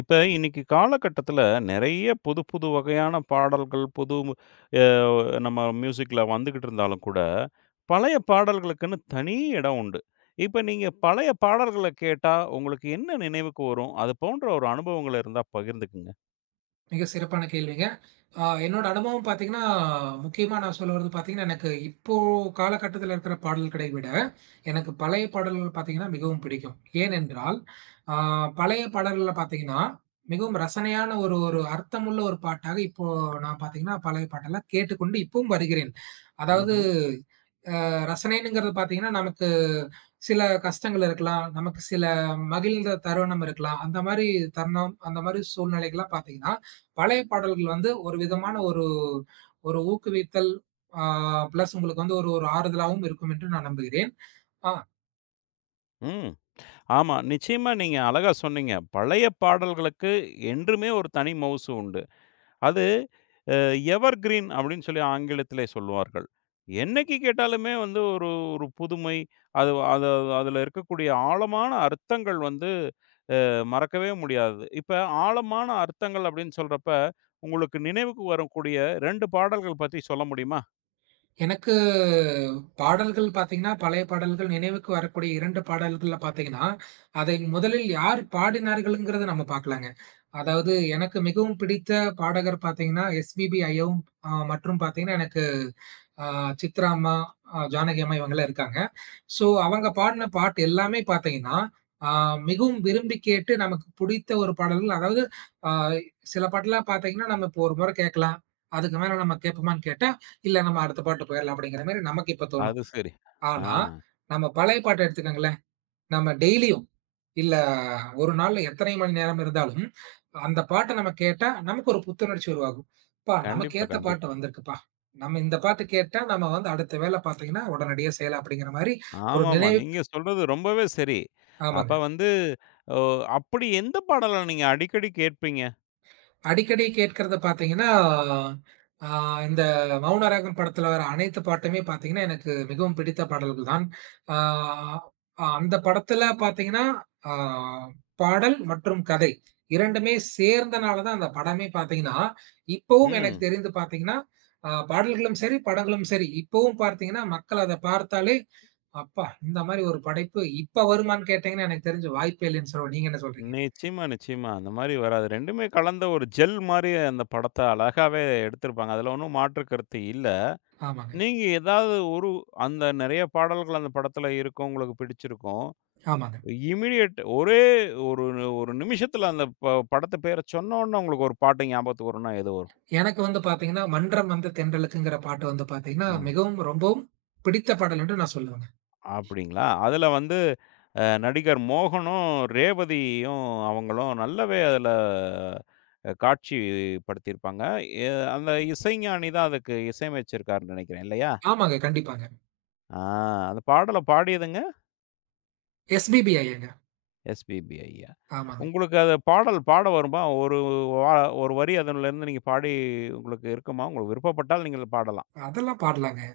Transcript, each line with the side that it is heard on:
left: இப்ப இன்னைக்கு காலகட்டத்துல நிறைய புது புது வகையான பாடல்கள், புது அ நம்ம மியூசிக்ல வந்துகிட்டு இருந்தாலும் கூட, பழைய பாடல்களுக்குன்னு தனி இடம் உண்டு. இப்ப நீங்க பழைய பாடல்கள கேட்டா, உங்களுக்கு என்ன நினைவுக்கு வரும்? அது போன்ற ஒரு அனுபவங்கள் இருந்தா பகிர்ந்துக்குங்க.
right: மிக சிறப்பான கேள்விங்க. என்னோட அனுபவம் பார்த்தீங்கன்னா, முக்கியமா நான் சொல்ல வரது பார்த்தீங்கன்னா, எனக்கு இப்போ காலகட்டத்தில இருக்கிற பாடல்களை விட, எனக்கு பழைய பாடல்கள் பார்த்தீங்கன்னா மிகவும் பிடிக்கும். ஏனென்றால், ஆ பழைய பாடல்கள்ல பார்த்தீங்கன்னா, மிகவும் ரசனையான ஒரு ஒரு அர்த்தமுள்ள ஒரு பாட்டாக இப்போ நான் பார்த்தீங்கன்னா, பழைய பாட்டெல்லாம் கேட்டுக்கொண்டு இப்பவும் வருகிறேன். அதாவது
left: ம்ஹ்ம்.
right: ரசனைங்கிறது பார்த்தீங்கன்னா, நமக்கு சில கஷ்டங்கள் இருக்கலாம். நமக்கு சில மகிழ்ந்த தருணம் இருக்கலாம். அந்த மாரி தருணம், அந்த மாரி சூழ்நிலைகள்லாம் பார்த்தீங்கன்னா, பழைய பாடல்கள் வந்து ஒரு விதமான ஒரு ஒரு ஊக்குவித்தல், ஆ பிளஸ் உங்களுக்கு வந்து ஒரு ஒரு ஆறுதலாவும் இருக்கும் என்று நான் நம்புகிறேன். ஆ.
left: ம். ஆமா. நிச்சயமா நீங்க அழகா சொன்னீங்க. பழைய பாடல்களுக்கு என்றுமே ஒரு தனி மவுசு உண்டு. அது அ எவர் கிரீன் அப்படின்னு சொல்லி ஆங்கிலத்திலே சொல்லுவார்கள். என்னைக்கு கேட்டாலுமே வந்து ஒரு ஒரு புதுமை, அது அது அதில இருக்கக்கூடிய ஆழமான அர்த்தங்கள் வந்து மறக்கவே முடியாதது. இப்ப ஆழமான அர்த்தங்கள் அப்படின்னு சொல்றப்ப, உங்களுக்கு நினைவுக்கு வரக்கூடிய 2 பாடல்கள் பத்தி சொல்ல முடியுமா?
right: எனக்கு பாடல்கள் பார்த்தீங்கன்னா, பழைய பாடல்கள் நினைவுக்கு வரக்கூடிய 2 பாடல்கள்ல பார்த்தீங்கன்னா, அதை முதலில் யார் பாடினார்கள்ங்கிறத நம்ம பார்க்கலாங்க. அதாவது எனக்கு மிகவும் பிடித்த பாடகர் பார்த்தீங்கன்னா, எஸ்பிபி ஐயாவும் மற்றும் பார்த்தீங்கன்னா, எனக்கு ஆ சித்ரா அம்மா, ஜானகி அம்மா இவங்கலாம் இருக்காங்க. ஸோ அவங்க பாடுன பாட்டு எல்லாமே பார்த்தீங்கன்னா, ஆ மிகவும் விரும்பி கேட்டு நமக்கு பிடித்த ஒரு பாடல்கள். அதாவது ஆ சில பாட்டுலாம் பார்த்தீங்கன்னா, நம்ம இப்போ ஒரு முறை கேட்கலாம். அதுக்கு மேல நம்ம கேட்போமான்னு கேட்டா, இல்ல நம்ம அடுத்த பாட்டு போயிரலாம் அப்படிங்கிற மாரி நமக்கு இப்ப தோணும்.
left: அது சரி. ஆ
right: ஆனா, நம்ம பழைய பாட்ட எடுத்துக்கங்களேன். நம்ம டெய்லியும் இல்ல ஒரு நாள்ல எத்தனை மணி நேரம் இருந்தாலும், அந்த பாட்ட நம்ம கேட்டா நமக்கு ஒரு புத்துணர்ச்சி உருவாகும். "ப்பா! நமக்கு
left: கண்டிப்பா,
right: ஏத்த பாட்டு
left: கண்டிப்பா.
right: வந்திருக்குப்பா. நம்ம இந்த பாட்டு கேட்டா, நம்ம வந்து அடுத்த வேலை பார்த்தீங்கன்னா, உடனடியா செய்யலாம்." அப்படிங்கிற மாரி ஒரு
left: ஆமாமா.
right: நினைவு.
left: நீங்க சொல்றது ரொம்பவே சரி. அப்ப
right: ஆமாங்க.
left: வந்து ஓ அப்படி எந்த பாடல நீங்க அடிக்கடி கேட்பீங்க?
right: அடிக்கடி கேட்கிறத பார்த்தீங்கன்னா, ஆ இந்த மௌனராகம் படத்துல வர அனைத்து பாட்டுமே பார்த்தீங்கன்னா, எனக்கு மிகவும் பிடித்த பாடல்கள் தான். ஆ அந்த படத்துல பார்த்தீங்கன்னா, ஆ பாடல் மற்றும் கதை 2மே சேர்ந்தனால தான் அந்த படமே பார்த்தீங்கன்னா, இப்பவும் எனக்கு
left: ம்.
right: தெரிந்து பார்த்தீங்கன்னா, பாடல்களும் சரி, படங்களும் சரி, இப்பவும் பார்த்தீங்கன்னா, மக்கள் அத பார்த்தாலே, "அப்பா! இந்த மாரி ஒரு படைப்பு இப்ப வருமான்னு?" கேட்டீங்கன்னா, எனக்கு தெரிஞ்சு வாய்ப்பே இல்லைன்னு சொல்லுவேன். நீங்க என்ன சொல்றீங்க?
left: நிச்சயமா, நிச்சயமா. அந்த மாரி வராது. 2மே கலந்த ஒரு ஜெல் மாரி அந்த படத்த அழகாவே எடுத்திருப்பாங்க. அதுல ஒண்ணும் மாற்று கருத்து இல்ல.
right: ஆமாங்க,
left: நீங்க ஏதாவது ஒரு அந்த நெறைய பாடல்கள் அந்த படத்துல இருக்கும். உங்களுக்கு பிடிச்சிருக்கும்.
right: ஆமாங்க.
left: இமிடியேட் ஒரே ஒரு ஒரு நிமிஷத்துல அந்த படத்து பேர சொன்னோனே உங்களுக்கு ஒரு பாட்டு ஞாபகத்துக்கு வரும்னா எது வரும்?
right: எனக்கு வந்து பார்த்தீங்கன்னா, "மன்றம் வந்த தென்றலுக்குங்கிற" பாட்டு வந்து பார்த்தீங்கன்னா,
left: ம்.
right: மிகவும் ரொம்பவும் பிடித்த பாடல் என்று நான் சொல்லுவேங்க.
left: அப்படிங்களா? அதுல வந்து நடிகர் மோகனும், ரேவதியும் அவங்களும் நல்லாவே அதுல காட்சிப்படுத்தியிருப்பாங்க. எ அந்த இசைஞானி தான் அதுக்கு இசையமைச்சிருக்காருன்னு நெனைக்கிறேன் இல்லையா?
right: ஆமாங்க, கண்டிப்பாங்க.
left: ஆ அந்த பாடல பாடியதுங்க?
right: எஸ்பிபி ஐயாங்க.
left: எஸ்பிபி ஐயா.
right: ஆமாங்க.
left: உங்களுக்கு அது பாடல் பாட வருமா? வா ஒரு வரி அதுலருந்து நீங்க பாடி உங்களுக்கு இருக்குமா? உங்களுக்கு விருப்பப்பட்டால் நீங்கள் பாடலாம்.
right: அதெல்லாம் பாடலாங்க.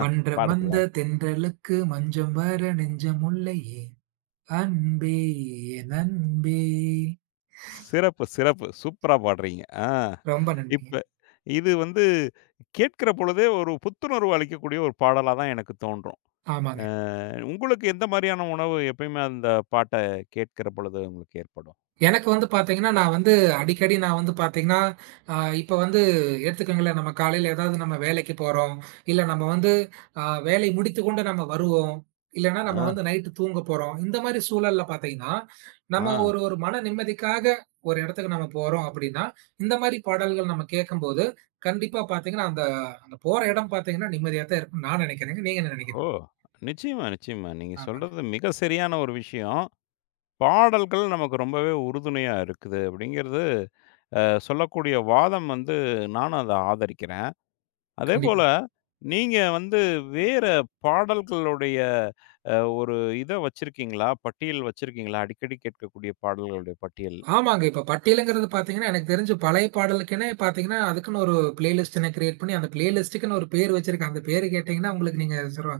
right: "மன்றம் வந்த
left: பாடுங்களேன்.
right: தென்றலுக்கு மஞ்சம் வர நெஞ்சம் முல்லையே, அன்பே என் அன்பே."
left: சிறப்பு, சிறப்பு. சூப்பரா பாடுறீங்க. ஆ.
right: ரொம்ப நன்றிங்க.
left: இப்ப இது வந்து கேட்கிற பொழுதே ஒரு புத்துணர்வு அளிக்கக்கூடிய ஒரு பாடலா தான் எனக்கு தோன்றும்.
right: ஆமாங்க.
left: அ உங்களுக்கு எந்த மாரியான உணவு எப்பயுமே அந்த பாட்ட கேட்கிற பொழுது உங்களுக்கு ஏற்படும்?
right: எனக்கு வந்து பார்த்தீங்கன்னா, நான் வந்து அடிக்கடி நான் வந்து பார்த்தீங்கன்னா, அ இப்ப வந்து எடுத்துக்கோங்களேன், நம்ம காலையில ஏதாவது நம்ம வேலைக்கு போறோம். இல்ல நம்ம வந்து அ வேலை முடித்துக்கொண்டு நம்ம வருவோம். இல்லன்னா நம்ம
left: ஆ,
right: வந்து நைட்டு தூங்க போறோம். இந்த மாரி சூழல்ல பார்த்தீங்கன்னா,
left: ஆ.
right: நம்ம ஒரு ஒரு மன நிம்மதிக்காக ஒரு இடத்துக்கு நம்ம போறோம் அப்படின்னா, இந்த மாரி பாடல்கள் நம்ம கேட்கும்போது, கண்டிப்பா பார்த்தீங்கன்னா, அந்த அந்த போற இடம் பார்த்தீங்கன்னா நிம்மதியா தான் இருக்கும்னு நான் நினைக்கிறேங்க. நீங்க என்ன
left: ஓ!
right: நினைக்கிறீங்க?
left: நிச்சயமா, நிச்சயமா. நீங்க
right: ஆமாங்க.
left: சொல்றது மிக சரியான ஒரு விஷயம். பாடல்கள் நமக்கு ரொம்பவே உறுதுணையா இருக்குது அப்படிங்கிறது, அ சொல்லக்கூடிய வாதம் வந்து நானும் அத ஆதரிக்கிறேன்.
right: கண்டிப்பா.
left: அதேபோல, நீங்க வந்து வேற பாடல்களுடைய ஒரு இத வச்சிருக்கீங்களா? பட்டியல் வச்சிருக்கீங்களா? அடிக்கடி கேட்கக்கூடிய பாடல்களுடைய பட்டியல்.
right: ஆமாங்க. இப்ப பட்டியலுங்கிறது பார்த்தீங்கன்னா, எனக்கு தெரிஞ்சு பழைய பாடலுக்குன்னே பார்த்தீங்கன்னா, அதுக்குன்னு ஒரு பிளேலிஸ்ட்டுன்னு கிரியேட் பண்ணி, அந்த பிளேலிஸ்ட்டுக்குன்னு ஒரு பேர் வச்சிருக்கேன். அந்த பேரு கேட்டீங்கன்னா, உங்களுக்கு நீங்க சொல்ல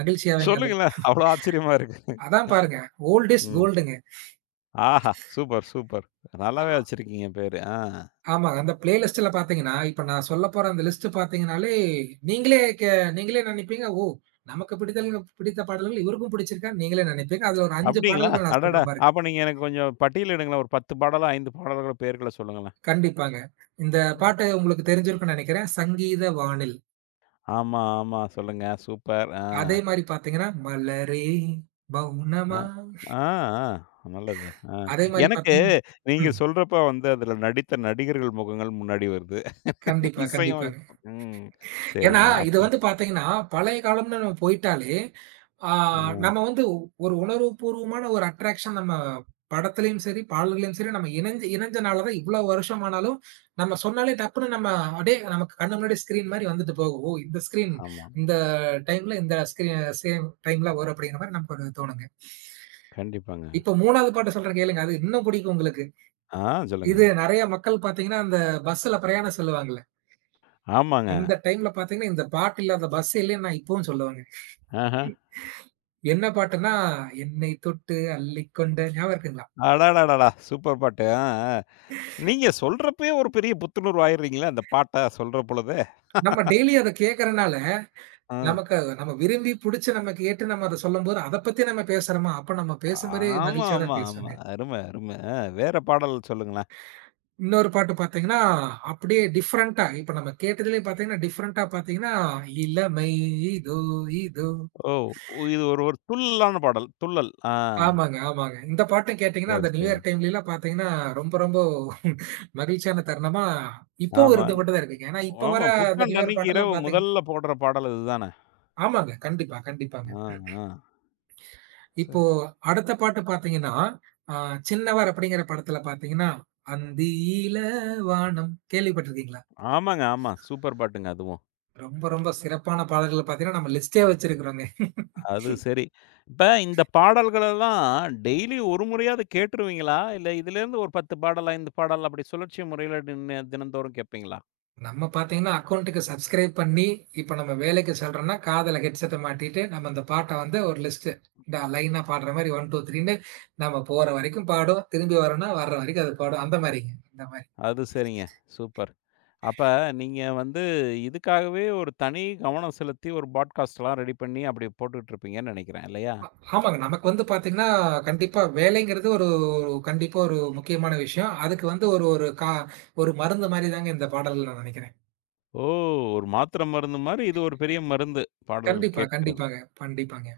right: மகிழ்ச்சியாவீங்க. அது
left: சொல்லுங்களேன். அவ்வளோ ஆச்சரியமா இருக்கு.
right: அதான் பாருங்க. Old is
left: hmm.
right: கோல்டுங்க.
left: ஆஹா! Super, super. நல்லாவே
right: ஆ
left: வச்சிருக்கீங்க பேரு. ஆ.
right: ஆமா. அந்த பிளேலிஸ்ட்டுல பார்த்தீங்கன்னா, இப்ப நான் சொல்லப்போற அந்த லிஸ்ட் பார்த்தீங்கனாலே, நீங்களே கே நீங்களே நினைப்பீங்க, ஓ! நமக்கு பிடித்த பாடல்கள் இவருக்கும் பிடிச்சிருக்கான்னு நீங்களே நினைப்பீங்க. அதுல ஒரு 5
left: அப்படிங்களா?
right: பாடல்கள் நான்
left: அடடா!
right: சொல்றேன் பாருங்க.
left: அப்ப நீங்க எனக்கு கொஞ்சம் பட்டியலிடுங்களேன். ஒரு 10 பாடலோ, 5 பாடல்களோ பேர்கள சொல்லுங்களேன்.
right: கண்டிப்பாங்க. இந்த
left: ம்.
right: பாட்டு உங்களுக்கு தெரிஞ்சிருக்கும்னு நினைக்கிறேன். சங்கீத வானில்.
left: ஆமா, ஆமா. சொல்லுங்க. சூப்பர். ஆ.
right: அதே மாரி பார்த்தீங்கன்னா, மலரே
left: அ.
right: மௌனமா.
left: ஆ, ஆ. நல்லது. ஆ.
right: அதே மாரி
left: எனக்கு நீங்க
right: ம்.
left: சொல்றப்ப வந்து அதுல நடித்த நடிகர்கள் முகங்கள் முன்னாடி வருது.
right: கண்டிப்பா, கண்டிப்பாங்க.
left: இசையமைப்பு. ம்.
right: ஏன்னா,
left: சரிங்க.
right: இது
left: அப்ப
right: வந்து பார்த்தீங்கன்னா, பழைய காலம்ன்னு நம்ம போயிட்டாலே, ஆ
left: ஆ.
right: நம்ம வந்து ஒரு உணர்வுபூர்வமான ஒரு அட்ராக்ஷன் நம்ம படத்துலயும் சரி, பாடல்களையும் சரி நம்ம இணஞ்சு இணஞ்சனால தான் இவ்ளோ வருஷம் ஆனாலும், நம்ம சொன்னாலே டப்புன்னு நம்ம அடே நமக்கு கண்ணு முன்னாடி ஸ்க்ரீன் மாரி வந்துட்டு போகும். ஓ! இந்த ஸ்க்ரீன்
left: ஆமா.
right: இந்த டைம்ல இந்த ஸ்க்ரீன் சேம் டைம்ல வரும் அப்படிங்கிற மாரி நமக்கு ஒரு தோணுங்க.
left: கண்டிப்பாங்க.
right: இப்போ 3வது பாட்டு சொல்றேன் கேளுங்க. அது இன்னும் புடிக்கும் உங்களுக்கு.
left: ஆ சொல்லுங்க.
right: இது நெறைய மக்கள் பார்த்தீங்கன்னா, அந்த பஸ்ல பிரயாணம் சொல்லுவாங்கல்ல.
left: ஆமாங்க.
right: அந்த டைம்ல பார்த்தீங்கன்னா, இந்த பாட்டு இல்லாத பஸ் இல்லன்னு நான் இப்பவும் சொல்லுவேங்க.
left: ஆஹ.
right: என்ன பாட்டுன்னா, என்னை தொட்டு அள்ளிக்கொண்ட ஞாபகம் இருக்குங்களா?
left: அடடடடா! சூப்பர் பாட்டு. ஆ, ஆ. நீங்க சொல்றப்பயே ஒரு பெரிய புத்துணர்வு ஆயிடுறீங்களே அந்த பாட்ட சொல்ற பொழுதே.
right: நம்ம டெய்லி அத கேட்கறனால,
left: ஆ.
right: நமக்கு நம்ம விரும்பி புடிச்சு நம்ம கேட்டு நம்ம அத சொல்லும்போது, அத பத்தி நம்ம பேசுறோமா, அப்ப நம்ம பேசும்போதே
left: ஆமா,
right: மகிழ்ச்சியா
left: ஆமா,
right: தான்
left: ஆமா.
right: பேசுவேங்க.
left: அருமை, அருமை. ஆ வேற பாடல் சொல்லுங்களேன்.
right: இன்னொரு பாட்டு பார்த்தீங்கன்னா, அப்படியே டிஃபரண்ட்டா இப்ப நம்ம கேட்டதிலேயே பார்த்தீங்கன்னா, டிஃபரண்ட்டா பார்த்தீங்கன்னா, இளமை இதோ இதோ.
left: ஓ! இது ஒரு ஒரு துள்ளலான பாடல். துள்ளல். ஆ.
right: ஆமாங்க, ஆமாங்க. இந்த பாட்டும் கேட்டீங்கன்னா,
left: சரி,
right: அந்த நியூ
left: சரி.
right: இயர் டைம்லலாம் பாத்தீங்கன்னா, ரொம்ப ரொம்ப மகிழ்ச்சியான தருணமா இப்பவும்
left: ஆமா.
right: இருந்து கொண்டு தான் இருக்குங்க. ஏன்னா, இப்ப வர
left: ஆமா.
right: அந்த நியூ
left: புத்தாண்டு
right: இயர்
left: அன்னைக்கு
right: பாட்டெல்லாம்
left: இரவு
right: பாத்தீங்
left: முதல்ல போடுற பாடல் இதுதான.
right: ஆமாங்க. கண்டிப்பா, கண்டிப்பாங்க.
left: ஆ, ஆ.
right: இப்போ
left: சரி.
right: அடுத்த பாட்டு பாத்தீங்கன்னா, அ "சின்னவர்" அப்படிங்கிற படத்துல பாத்தீங்கன்னா, "அந்தியில வானம்" கேள்விப்பட்டிருக்கீங்களா?
left: ஆமாங்க, ஆமா. சூப்பர் பாட்டுங்க அதுவும்.
right: ரொம்ப ரொம்ப சிறப்பான பாடல்கள் பாத்தீங்கன்னா, நம்ம லிஸ்ட்டே வச்சிருக்கிறோங்க.
left: அது சரி. இப்ப இந்த பாடல்களெல்லாம் டெய்லி ஒரு முறையாவது கேட்டுருவீங்களா? இல்ல இதுலேருந்து ஒரு 10 பாடல், 5 பாடல் அப்படி சுழற்சி முறையில தின தினந்தோறும் கேட்பீங்களா?
right: நம்ம பார்த்தீங்கன்னா, அக்கவுண்ட்க்கு சப்ஸ்கிரைப் பண்ணி, இப்ப நம்ம வேலைக்கு செல்றோம்னா, காதுல ஹெட்செட்ட மாட்டிட்டு, நம்ம அந்த பாட்ட வந்து ஒரு லிஸ்ட்டு. இந்த லைனா பாடுற மாரி 1, 2, 3ன்னு நம்ம போற வரைக்கும் பாடும். திரும்பி வரோம்னா, வர்ற வரைக்கும் அது பாடும். அந்த மாரிங்க. அந்த மாரி.
left: அது சரிங்க. சூப்பர். அப்ப நீங்க வந்து இதுக்காகவே ஒரு தனி கவனம் செலுத்தி ஒரு பாட்காஸ்ட்லாம் ரெடி பண்ணி அப்படி போட்டுட்டு இருப்பீங்கன்னு நெனைக்கிறேன் இல்லையா?
right: ஆமாங்க. நமக்கு வந்து பார்த்தீங்கன்னா, கண்டிப்பா வேலைங்கிறது ஒரு ஒரு கண்டிப்பா ஒரு முக்கியமான விஷயம். அதுக்கு வந்து ஒரு ஒரு கா ஒரு மருந்து மாரி தாங்க இந்த பாடல் நான் நெனைக்கிறேன்.
left: ஓ! ஒரு மாத்திரை மருந்து மாரி இது ஒரு பெரிய மருந்து. பாடல்கள்
right: கண்டிப்பா,
left: கேட்கிறது.
right: கண்டிப்பாங்க. கண்டிப்பாங்க.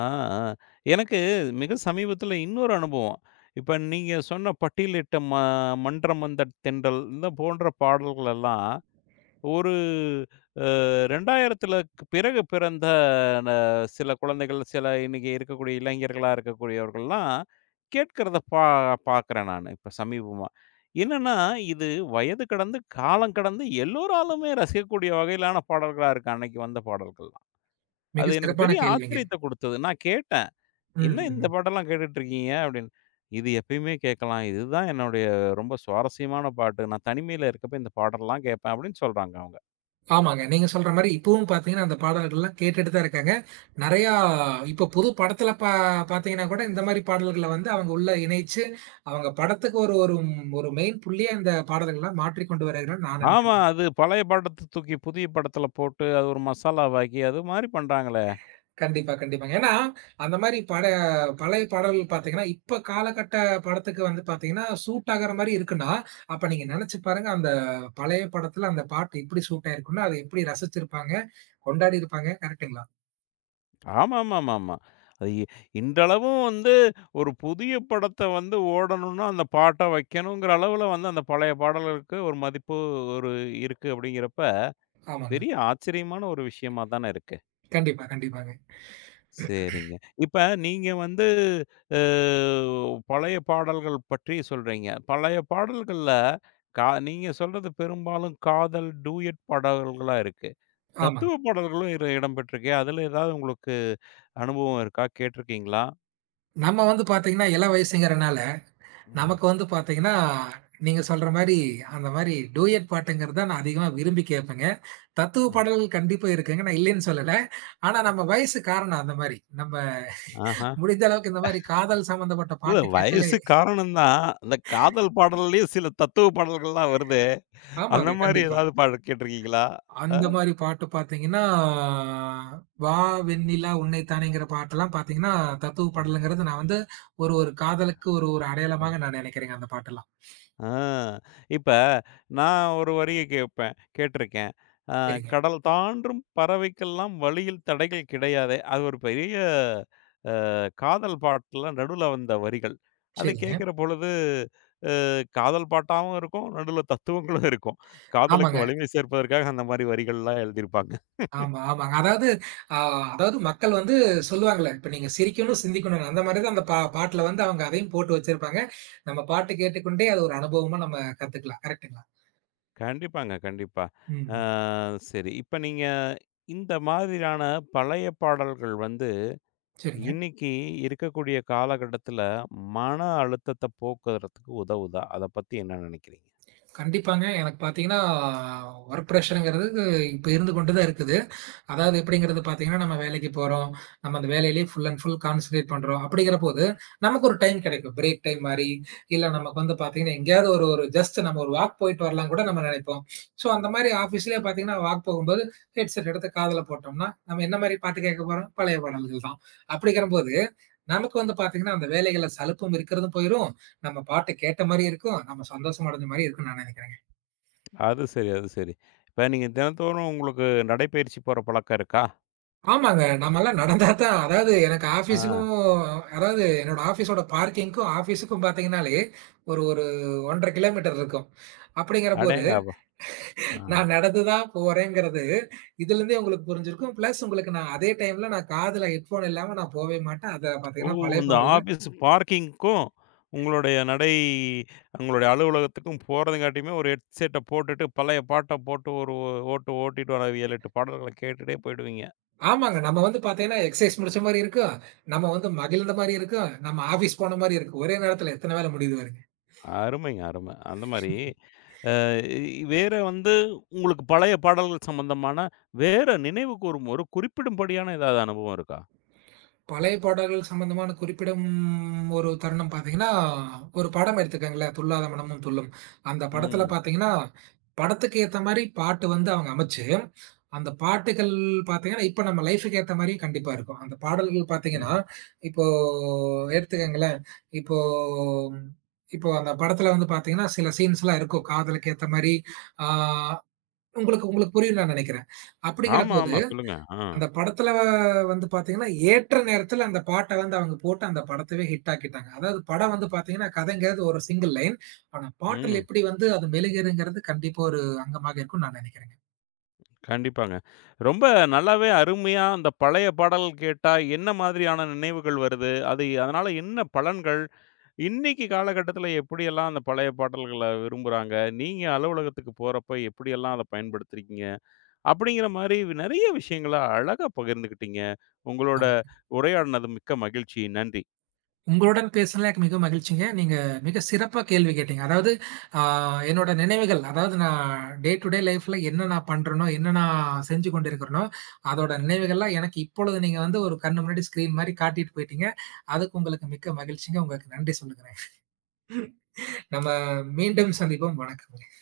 left: ஆ, ஆ. எனக்கு மிக சமீபத்தில இன்னொரு அனுபவம். இப்ப நீங்க சொன்ன "பட்டியலிட்ட மன்றம் வந்த தென்றல்" இந்த போன்ற பாடல்கள் எல்லாம் ஒரு அ 2000த்துலக்கு பிறகு பிறந்த ந சில குழந்தைகள், சில இன்னைக்கு இருக்கக்கூடிய இளைஞர்களா இருக்கக்கூடியவர்கள்லாம் கேட்கிறத பார்க்கிறேன் நானு, இப்ப சமீபமா. என்னன்னா, இது வயது கடந்து, காலம் கடந்து எல்லோராலுமே ரசிக்கக்கூடிய வகையிலான பாடல்களா இருக்கு, அன்னைக்கு வந்த பாடல்கள்லாம். அது
right: மிக
left: எனக்கு
right: சிறப்பான
left: பெரிய
right: கேள்விங்க.
left: ஆச்சரியத்த குடுத்தது. நான் கேட்டேன்.
right: ம்.
left: என்ன
right: ம்.
left: இந்த
right: ம்.
left: பாட்டெல்லாம் கேட்டுட்டு இருக்கீங்க? அப்படின்னு. இது எப்பயுமே கேட்கலாம். இதுதான் என்னுடைய ரொம்ப சுவாரஸ்யமான பாட்டு. நான் தனிமையில இருக்கப்ப இந்த பாடல்லாம் கேட்பேன் அப்படின்னு சொல்றாங்க அவங்க.
right: ஆமாங்க. நீங்க சொல்ற மாரி இப்பவும் பார்த்தீங்கன்னா, அந்த பாடல்கள்லாம் கேட்டுட்டு தான் இருக்காங்க. நெறையா இப்போ புது படத்துல பார்த்தீங்கன்னா கூட, இந்த மாரி பாடல்கள வந்து அவங்க உள்ள இணைச்சு, அவங்க படத்துக்கு ஒரு ஒரு ஒரு மெயின் புள்ளியா இந்த பாடல்கள்லாம் மாற்றிக் கொண்டு வருகிறாங்கன்னு நான்
left: ஆமா.
right: நெனைக்கிறேங்க.
left: அது பழைய படத்த தூக்கி புதிய படத்துல போட்டு அது ஒரு மசாலாவாக்கி அது மாரி பண்றாங்களே.
right: கண்டிப்பா, கண்டிப்பாங்க. ஏன்னா, அந்த மாரி பழைய பாடல்கள் பார்த்தீங்கன்னா, இப்ப காலகட்ட படத்துக்கு வந்து பார்த்தீங்கன்னா, சூட் ஆகுற மாரி இருக்குன்னா, அப்ப நீங்க நெனச்சு பாருங்க, அந்த பழைய படத்துல அந்த பாட்டு எப்படி சூட் ஆயிருக்கும்னா, அத எப்படி ரசிச்சிருப்பாங்க, கொண்டாடியிருப்பாங்க. கரெக்ட்டுங்களா?
left: ஆமாமாமாமா. அது இன்றளவும் வந்து ஒரு புதிய படத்த வந்து ஓடணும்னா அந்த பாட்ட வைக்கணுங்கிற அளவுல வந்து அந்த பழைய பாடல்களுக்கு ஒரு மதிப்பு ஒரு இருக்கு அப்படிங்கிறப்ப
right: ஆமாங்க.
left: பெரிய ஆச்சரியமான ஒரு விஷயமா தானே இருக்கு.
right: கண்டிப்பா, கண்டிப்பாங்க.
left: சரிங்க. இப்ப நீங்க வந்து அ பழைய பாடல்கள் பற்றி சொல்றீங்க. பழைய பாடல்கள்ல நீங்க சொல்றது பெரும்பாலும் காதல், டூயட் பாடல்களா இருக்கு. தத்துவ
right: ஆமாங்க.
left: பாடல்களும் இடம் பெற்றிருக்கு. அதுல ஏதாவது உங்களுக்கு அனுபவம் இருக்கா? கேட்டிருக்கீங்களா?
right: நம்ம வந்து பார்த்தீங்கன்னா, இளம் வயசுங்கிறனால,
left: ம்,
right: நமக்கு வந்து பார்த்தீங்கன்னா, நீங்க சொல்ற மாரி, அந்த மாரி டூயட் பாட்டுங்கிறது தான் நான் அதிகமா விரும்பி கேட்பேங்க. தத்துவ
left: ம்.
right: பாடல்கள் கண்டிப்பா இருக்குங்க. நான் இல்லைன்னு சொல்லல. ஆனா நம்ம வயசு காரணம் அந்த மாரி. நம்ம
left: ஆஹா.
right: முடிந்த அளவுக்கு இந்த மாரி காதல் சம்பந்தப்பட்ட
left: இல்ல
right: பாட்டு கேட்டாலே.
left: வயசு காரணம் தான். அந்த காதல் பாடல்லயும் சில தத்துவ பாடல்கள்லாம் வருதே! அந்த
right: ஆமாங்க.
left: மாரி
right: கண்டிப்பா.
left: ஏதாவது பாடல் கேட்டிருக்கீங்களா? அ.
right: அந்த மாரி பாட்டு பார்த்தீங்கன்னா, "வா வெண்ணிலா உன்னை தானேங்கிற" பாட்டெல்லாம் பார்த்தீங்கன்னா, தத்துவ பாடலுங்கிறது நான் வந்து ஒரு ஒரு காதலுக்கு ஒரு ஒரு
left: ம்.
right: அடையாளமாக நான் நினைக்கிறேங்க அந்த பாட்டெல்லாம்.
left: ஆ. இப்ப நான் ஒரு வரிய கேட்பேன். கேட்டிருக்கேன். அ
right: சரிங்க,
left: "கடல் தாண்டும் பறவைக்கெல்லாம் வழியில் தடைகள் கிடையாதே!" அது ஒரு பெரிய காதல் பாட்டுல நடுவுல வந்த வரிகள். அதை
right: சரிங்க.
left: கேட்கிற பொழுது, அ காதல் பாட்டாவும் இருக்கும், நடுவுல தத்துவங்களும் இருக்கும். காதலுக்கு
right: ஆமாங்க.
left: வலிமை சேர்ப்பதற்காக அந்த மாரி வரிகள்லாம் எழுதியிருப்பாங்க.
right: ஆமா, ஆமாங்க. அதாவது அ அதாவது மக்கள் வந்து சொல்லுவாங்கல்ல, இப்ப நீங்க சிரிக்கணும், சிந்திக்கணும்னு. அந்த மாரி தான் அந்த பாட்டுல வந்து அவங்க அதையும் போட்டு வச்சிருப்பாங்க. நம்ம பாட்டு கேட்டுக்கொண்டே அது ஒரு அனுபவமா நம்ம கத்துக்கலாம். கரெக்ட்டுங்களா?
left: கண்டிப்பாங்க, கண்டிப்பா. அ
right: ம்.
left: சரி. இப்ப நீங்க இந்த மாதிரியான பழைய பாடல்கள் வந்து
right: சரிங்க.
left: இன்னைக்கு இருக்கக்கூடிய காலகட்டத்துல மன அழுத்தத்த போக்குறதுக்கு உதவுதா? அத பத்தி என்ன நினைக்கிறீங்க?
right: கண்டிப்பாங்க. எனக்கு பார்த்தீங்கன்னா, ஒர்க் ப்ரஷர்ங்கிறது இப்ப இருந்து கொண்டு தான் இருக்குது. அதாவது எப்படிங்கிறது பார்த்தீங்கன்னா, நம்ம வேலைக்கு போறோம். நம்ம அந்த வேலையிலேயே ஃபுல் அண்ட் ஃபுல் கான்சன்ட்ரேட் பண்றோம். அப்படிங்கிறபோது, நமக்கு ஒரு டைம் கிடைக்கும். பிரேக் டைம் மாரி, இல்ல நமக்கு வந்து பார்த்தீங்கன்னா, எங்கேயாவது ஒரு ஒரு ஜஸ்ட் நம்ம ஒரு வாக் போயிட்டு வரலாம்ன்னு கூட நம்ம நெனைப்போம். ஸோ, அந்த மாரி ஆஃபீஸ்லயே பார்த்தீங்கன்னா, வாக் போகும்போது ஹெட்செட் எடுத்து காதுல போட்டோம்னா, நம்ம என்ன மாரி பாட்டு கேட்க போறோம்? பழைய பாடல்கள் தான். அப்படிங்கிறபோது, நமக்கு வந்து பார்த்தீங்கன்னா, அந்த வேலைகள்ல சலுப்பும் இருக்கிறதும் போயிரும். நம்ம பாட்டு கேட்ட மாரி இருக்கும். நம்ம சந்தோஷம் அடைஞ்ச மாரி இருக்கும்னு நான் நெனைக்கிறேங்க.
left: அது சரி, அது சரி. இப்ப நீங்க தினந்தோறும் உங்களுக்கு நடைப்பயிற்சி போற பழக்கம் இருக்கா?
right: ஆமாங்க. நம்மலாம் நடந்தா தான் அதாவது எனக்கு ஆஃபீஸுக்கும்
left: ஆ,
right: அதாவது என்னோட ஆஃபீஸோட பார்க்கிங்க்கும், ஆஃபீஸுக்கும் பார்த்தீங்கன்னாலே ஒரு ஒரு 1 1/2 கிலோமீட்டர் இருக்கும். அப்படிங்கிறபோது
left: அடேங்கப்பா! ஆ.
right: நான் நடந்து தான் போறேங்கிறது இதுலருந்தே உங்களுக்கு புரிஞ்சிருக்கும். பிளஸ் உங்களுக்கு நான் அதே டைம்ல நான் காதுல ஹெட்ஃபோன் இல்லாம நான் போவே மாட்டேன். அத
left: ஓ!
right: பார்த்தீங்கன்னா பழைய
left: இந்த
right: பாடல்ல.
left: ஆஃபீஸ் பார்க்கிங்க்கும், உங்களுடைய நடை உங்களுடைய அலுவலகத்துக்கும் போறதுங்காட்டியுமே ஒரு ஹெட்செட்ட போட்டுட்டு, பழைய பாட்ட போட்டு ஒரு ஓட்டு ஓட்டிட்டு வர 7, 8 பாடல்கள கேட்டுட்டே போயிடுவீங்க.
right: ஆமாங்க. நம்ம வந்து பார்த்தீங்கன்னா எக்சர்சைஸ் முடிச்ச மாரி இருக்கும். நம்ம வந்து மகிழ்ந்த மாரி இருக்கும். நம்ம ஆஃபீஸ் போன மாரி இருக்கும். ஒரே நேரத்துல எத்தன வேல முடியுது பாருங்க.
left: அருமைங்க, அருமை. அந்த மாரி அ வேற வந்து உங்களுக்கு பழைய பாடல்கள் சம்பந்தமான வேற நினைவுகூரும் ஒரு குறிப்பிடும்படியான ஏதாவது அனுபவம் இருக்கா?
right: பழைய பாடல்கள் சம்பந்தமான குறிப்பிடும் ஒரு தருணம் பார்த்தீங்கன்னா, ஒரு படம் எடுத்துக்கங்களேன். "துள்ளாத மனமும் துள்ளும்." அந்த படத்துல
left: ம்.
right: பார்த்தீங்கன்னா, படத்துக்கு ஏத்த மாரி பாட்டு வந்து அவங்க அமைச்சு, அந்த பாட்டுகள் பார்த்தீங்கன்னா, இப்ப நம்ம லைஃப்‌க்கு ஏத்த மாரி கண்டிப்பா இருக்கும். அந்த பாடல்கள் பார்த்தீங்கன்னா,
left: ம்ஹ்ம்.
right: இப்போ எடுத்துக்கங்களேன், இப்போ இப்போ அந்த படத்துல வந்து பார்த்தீங்கன்னா, சில சீன்ஸ்லாம் இருக்கும். காதலுக்கு ஏத்த மாரி, ஆ உங்களுக்கு உங்களுக்கு புரியும்ன்னு நான் நெனைக்கிறேன்.
left: ஆமா,
right: அப்படிங்கிறபோது
left: ஆமா. சொல்லுங்க. ஆ.
right: அந்த படத்துல வந்து பாத்தீங்கன்னா, ஏற்ற நேரத்துல அந்த பாட்ட வந்து அவங்க போட்டு அந்த படத்தவே ஹிட் ஆக்கிட்டாங்க. அதாவது படம் வந்து பாத்தீங்கன்னா, கதைங்கிறது ஒரு சிங்கிள் லைன். ஆனா பாட்டுல
left: ம்.
right: எப்படி வந்து அது மெழுகுதுங்கிறது கண்டிப்பா ஒரு அங்கமாக இருக்கும்னு நான் நெனைக்கிறேங்க.
left: கண்டிப்பாங்க. ரொம்ப நல்லாவே அருமையா அந்த பழைய பாடல் கேட்டா என்ன மாதிரியான நினைவுகள் வருது? அது அதனால என்ன பலன்கள்? இன்னைக்கு காலகட்டத்தில எப்படியெல்லாம் அந்த பழைய பாடல்கள விரும்புறாங்க? நீங்க அலுவலகத்துக்கு போறப்ப எப்படியெல்லாம் அத பயன்படுத்துறீங்க? அப்படிங்கிற மாரி நிறைய விஷயங்கள அழகா பகிர்ந்துக்கிட்டீங்க. உங்களோட
right: ஆமா.
left: உரையாடினது மிக்க மகிழ்ச்சி. நன்றி.
right: உங்களுடன் பேசுனதுல எனக்கு மிகவும் மகிழ்ச்சிங்க. நீங்க மிக சிறப்பா கேள்வி கேட்டீங்க. அதாவது ஆ என்னோட நினைவுகள், அதாவது நான் டே டூ டே லைஃப்ல என்ன நான் பண்றேனோ, என்ன நான் செஞ்சு கொண்டிருக்கிறேனோ, அதோட நினைவுகள்லாம் எனக்கு இப்பொழுது நீங்க வந்து ஒரு கண்ணு முன்னாடி ஸ்க்ரீன் மாரி காட்டிட்டு போயிட்டீங்க. அதுக்கு உங்களுக்கு மிக்க மகிழ்ச்சிங்க. உங்களுக்கு நன்றி சொல்லுகிறேன். நம்ம மீண்டும் சந்திப்போம். வணக்கம்.